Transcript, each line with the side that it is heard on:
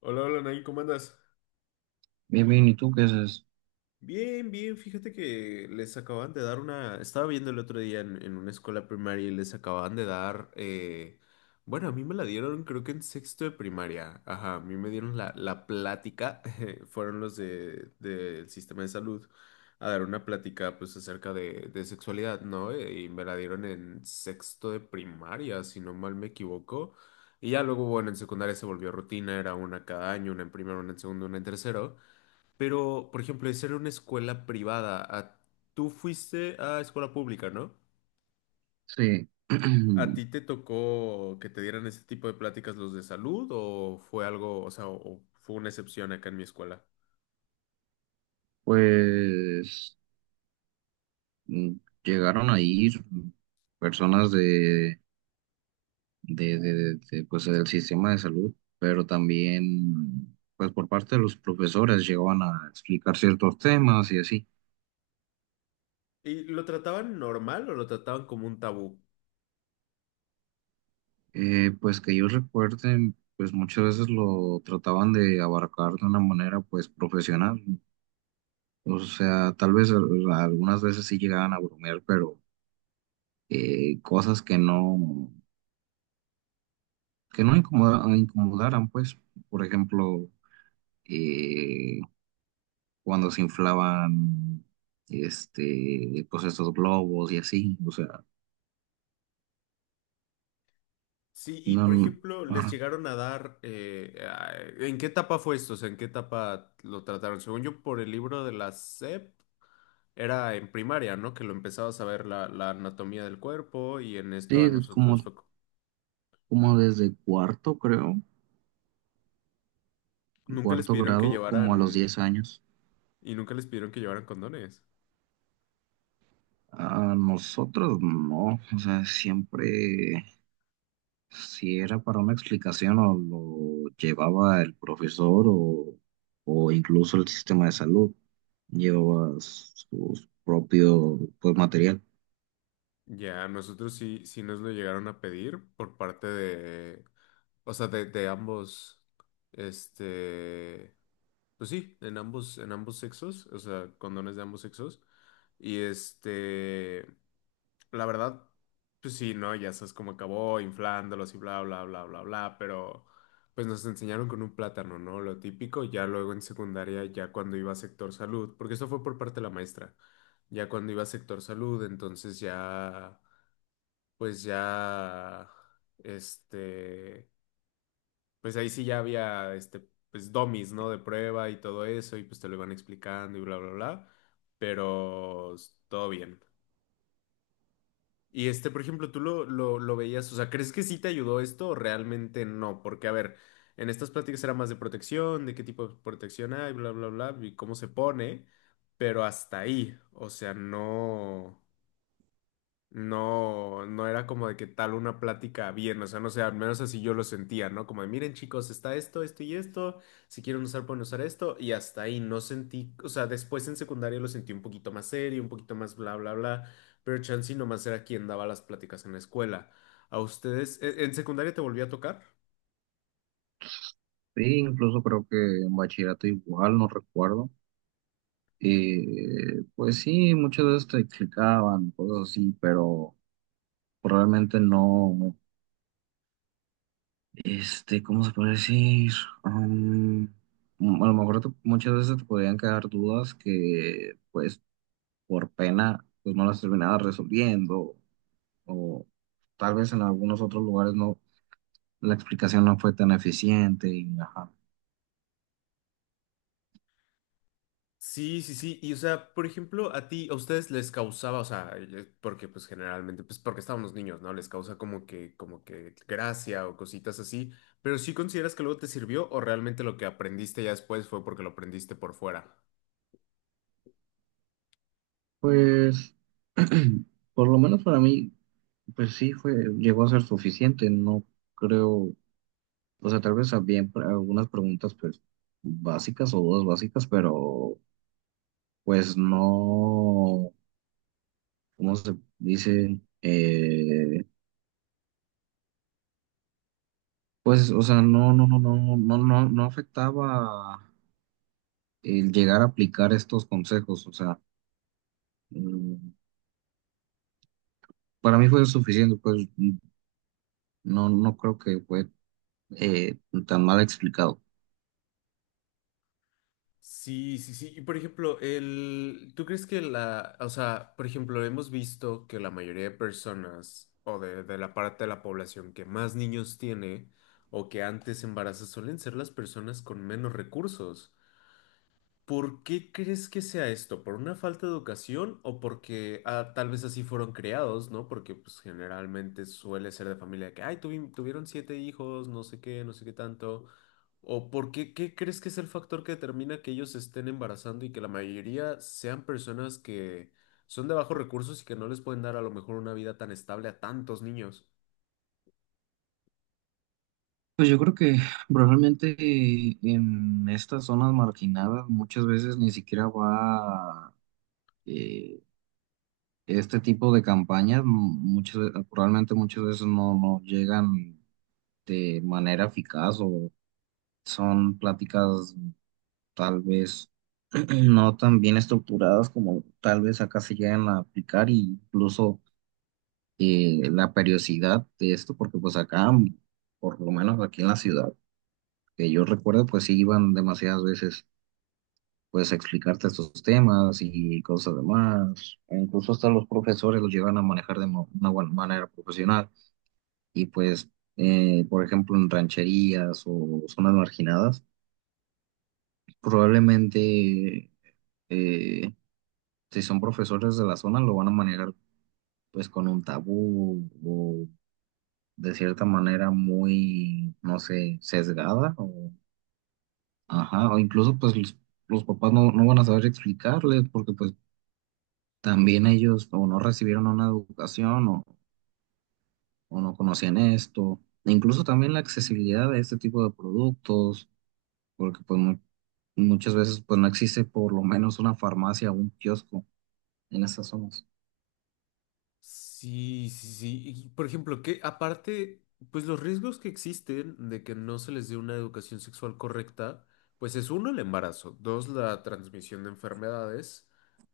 left: Hola, hola, Nay, ¿cómo andas?
right: Bien, bien, ¿y tú qué haces?
left: Bien, bien, fíjate que les acaban de dar una... Estaba viendo el otro día en una escuela primaria y les acaban de dar... bueno, a mí me la dieron creo que en sexto de primaria. Ajá, a mí me dieron la plática. Fueron los de, del sistema de salud a dar una plática pues acerca de sexualidad, ¿no? Y me la dieron en sexto de primaria, si no mal me equivoco. Y ya luego, bueno, en secundaria se volvió rutina, era una cada año, una en primero, una en segundo, una en tercero. Pero, por ejemplo, de ser una escuela privada. Tú fuiste a escuela pública, ¿no?
right: Sí,
left: ¿A ti te tocó que te dieran ese tipo de pláticas los de salud o fue algo, o sea, o fue una excepción acá en mi escuela?
right: pues mm, llegaron a ir personas pues, del sistema de salud, pero también, pues por parte de los profesores llegaban a explicar ciertos temas y así.
left: ¿Y lo trataban normal o lo trataban como un tabú?
right: Pues que yo recuerde, pues muchas veces lo trataban de abarcar de una manera, pues profesional. O sea, tal vez algunas veces sí llegaban a bromear, pero cosas que no incomodaran, pues, por ejemplo, eh, cuando se inflaban, pues estos globos y así, o sea,
left: Sí, y por
right: no,
left: ejemplo, les
right: ajá.
left: llegaron a dar, ¿en qué etapa fue esto? O sea, ¿en qué etapa lo trataron? Según yo, por el libro de la SEP, era en primaria, ¿no? Que lo empezabas a ver la anatomía del cuerpo y en esto a
right: Sí, como,
left: nosotros fue...
right: como desde cuarto, creo,
left: Nunca les
right: cuarto
left: pidieron que
right: grado, como a los
left: llevaran,
right: 10 años.
left: y nunca les pidieron que llevaran condones.
right: A nosotros no, o sea, siempre si era para una explicación o lo llevaba el profesor o incluso el sistema de salud, llevaba su propio pues, material.
left: Ya, nosotros sí, sí nos lo llegaron a pedir por parte de, o sea, de ambos, este, pues sí, en ambos sexos, o sea, condones de ambos sexos. Y este, la verdad, pues sí, ¿no? Ya sabes cómo acabó, inflándolos y bla, bla, bla, bla, bla, pero pues nos enseñaron con un plátano, ¿no? Lo típico, ya luego en secundaria, ya cuando iba a sector salud, porque eso fue por parte de la maestra, ya cuando iba a sector salud, entonces ya, pues ya, este, pues ahí sí ya había, pues domis, ¿no? De prueba y todo eso, y pues te lo iban explicando y bla, bla, bla, pero todo bien. Y este, por ejemplo, tú lo veías, o sea, ¿crees que sí te ayudó esto o realmente no? Porque, a ver, en estas pláticas era más de protección, de qué tipo de protección hay, bla, bla, bla, y cómo se pone, pero hasta ahí, o sea, no. No, no era como de que tal una plática bien, o sea, no sé, al menos así yo lo sentía, ¿no? Como de, miren chicos, está esto, esto y esto, si quieren usar pueden usar esto, y hasta ahí no sentí, o sea, después en secundaria lo sentí un poquito más serio, un poquito más bla, bla, bla, pero Chansey nomás era quien daba las pláticas en la escuela. ¿A ustedes, en secundaria te volví a tocar?
right: Sí, incluso creo que en bachillerato igual, no recuerdo. Pues sí, muchas veces te explicaban cosas así, pero realmente no, no. ¿Cómo se puede decir? Am, a lo mejor muchas veces te podían quedar dudas que pues por pena, pues no las terminaba resolviendo, o tal vez en algunos otros lugares no, la explicación no fue tan eficiente y ajá.
left: Sí, sí, sí. Y o sea, por ejemplo, a ti, a ustedes les causaba, o sea, porque pues generalmente, pues porque estábamos niños, ¿no? Les causa como que gracia o cositas así. Pero sí consideras que luego te sirvió o realmente lo que aprendiste ya después fue porque lo aprendiste por fuera.
right: Pues, por lo menos para mí, pues sí fue, llegó a ser suficiente, no creo, o sea, tal vez había algunas preguntas pues básicas o dudas básicas, pero pues no. ¿Cómo se dice? Pues, o sea, no, no, no, no, no, no, no afectaba el llegar a aplicar estos consejos, o sea, mm, para mí fue suficiente, pues no, no creo que fue eh, tan mal explicado.
left: Sí, sí, sí. Y por ejemplo, el, ¿tú crees que la, o sea, por ejemplo, hemos visto que la mayoría de personas o de la parte de la población que más niños tiene o que antes embaraza suelen ser las personas con menos recursos? ¿Por qué crees que sea esto? ¿Por una falta de educación o porque tal vez así fueron criados, ¿no? Porque pues generalmente suele ser de familia que, ay, tuvieron siete hijos, no sé qué, no sé qué tanto. ¿O por qué, qué crees que es el factor que determina que ellos se estén embarazando y que la mayoría sean personas que son de bajos recursos y que no les pueden dar a lo mejor una vida tan estable a tantos niños?
right: Pues yo creo que probablemente en estas zonas marginadas muchas veces ni siquiera va eh, este tipo de campañas, probablemente muchas veces no, no llegan de manera eficaz o son pláticas tal vez no tan bien estructuradas como tal vez acá se llegan a aplicar e incluso la periodicidad de esto, porque pues acá, por lo menos aquí en la ciudad, que yo recuerdo, pues sí iban demasiadas veces pues a explicarte estos temas y cosas demás. E incluso hasta los profesores los llevan a manejar de una buena manera profesional y pues, por ejemplo, en rancherías o zonas marginadas, probablemente, eh, si son profesores de la zona, lo van a manejar pues con un tabú o de cierta manera muy, no sé, sesgada o, ajá, o incluso pues los papás no, no van a saber explicarles porque pues también ellos o no recibieron una educación o, no conocían esto. E incluso también la accesibilidad de este tipo de productos, porque pues muchas veces pues no existe por lo menos una farmacia o un kiosco en esas zonas.
left: Sí, sí, sí. Y, por ejemplo, que aparte, pues los riesgos que existen de que no se les dé una educación sexual correcta, pues es uno, el embarazo, dos, la transmisión de enfermedades,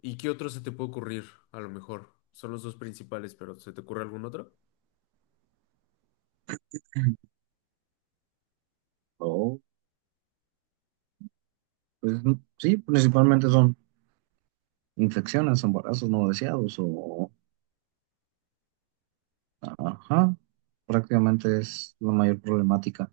left: ¿y qué otro se te puede ocurrir? A lo mejor son los dos principales, pero ¿se te ocurre algún otro?
right: Mm. O, pues sí, principalmente son infecciones, embarazos no deseados o, ajá, prácticamente es la mayor problemática.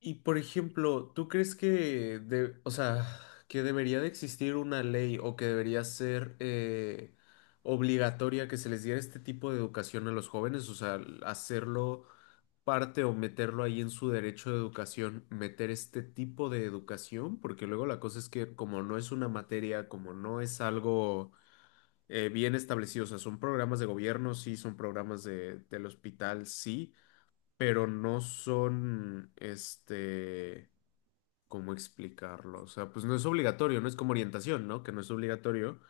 left: Y por ejemplo, ¿tú crees que, de, o sea, que debería de existir una ley o que debería ser obligatoria que se les diera este tipo de educación a los jóvenes? O sea, hacerlo parte o meterlo ahí en su derecho de educación, meter este tipo de educación, porque luego la cosa es que como no es una materia, como no es algo bien establecido, o sea, son programas de gobierno, sí, son programas de, del hospital, sí, pero no son, ¿Cómo explicarlo? O sea, pues no es obligatorio, no es como orientación, ¿no? Que no es obligatorio,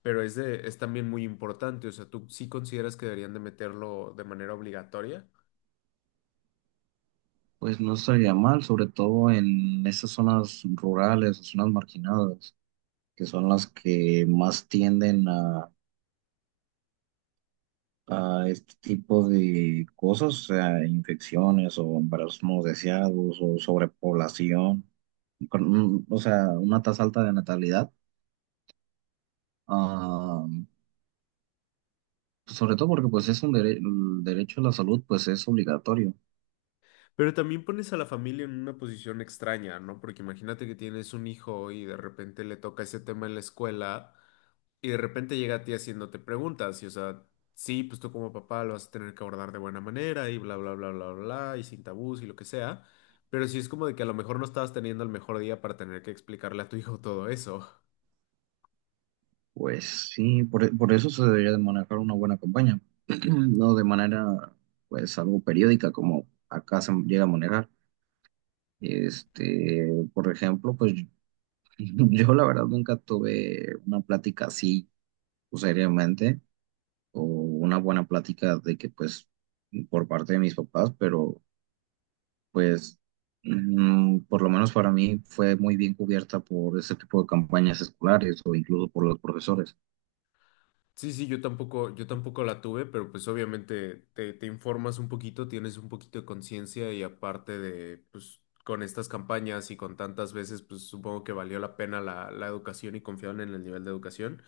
left: pero es de, es también muy importante. O sea, tú sí consideras que deberían de meterlo de manera obligatoria,
right: Pues no estaría mal, sobre todo en esas zonas rurales, zonas marginadas, que son las que más tienden a este tipo de cosas, o sea, infecciones o embarazos no deseados o sobrepoblación, o sea, una tasa alta de natalidad. Ah, pues sobre todo porque pues es el derecho a la salud, pues es obligatorio.
left: pero también pones a la familia en una posición extraña, ¿no? Porque imagínate que tienes un hijo y de repente le toca ese tema en la escuela. Y de repente llega a ti haciéndote preguntas, y o sea, sí, pues tú como papá lo vas a tener que abordar de buena manera, y bla, bla, bla, bla, bla, y sin tabús y lo que sea, pero sí es como de que a lo mejor no estabas teniendo el mejor día para tener que explicarle a tu hijo todo eso.
right: Pues sí, por eso se debería de manejar una buena campaña, no de manera, pues, algo periódica como acá se llega a manejar. Este, por ejemplo, pues yo la verdad nunca tuve una plática así, pues, seriamente, o una buena plática de que, pues, por parte de mis papás, pero, pues, por lo menos para mí fue muy bien cubierta por ese tipo de campañas escolares o incluso por los profesores.
left: Sí, sí, yo tampoco la tuve, pero pues obviamente te informas un poquito, tienes un poquito de conciencia y aparte de, pues con estas campañas y con tantas veces, pues supongo que valió la pena la educación y confiaron en el nivel de educación.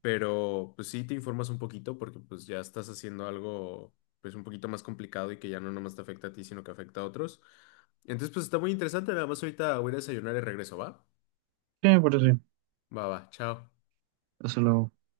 left: Pero pues sí te informas un poquito porque pues ya estás haciendo algo pues un poquito más complicado y que ya no nomás te afecta a ti, sino que afecta a otros. Entonces pues está muy interesante, nada más ahorita voy a ir a desayunar y regreso, ¿va?
right: Sí, por eso,
left: Va, va, chao.
right: eso luego.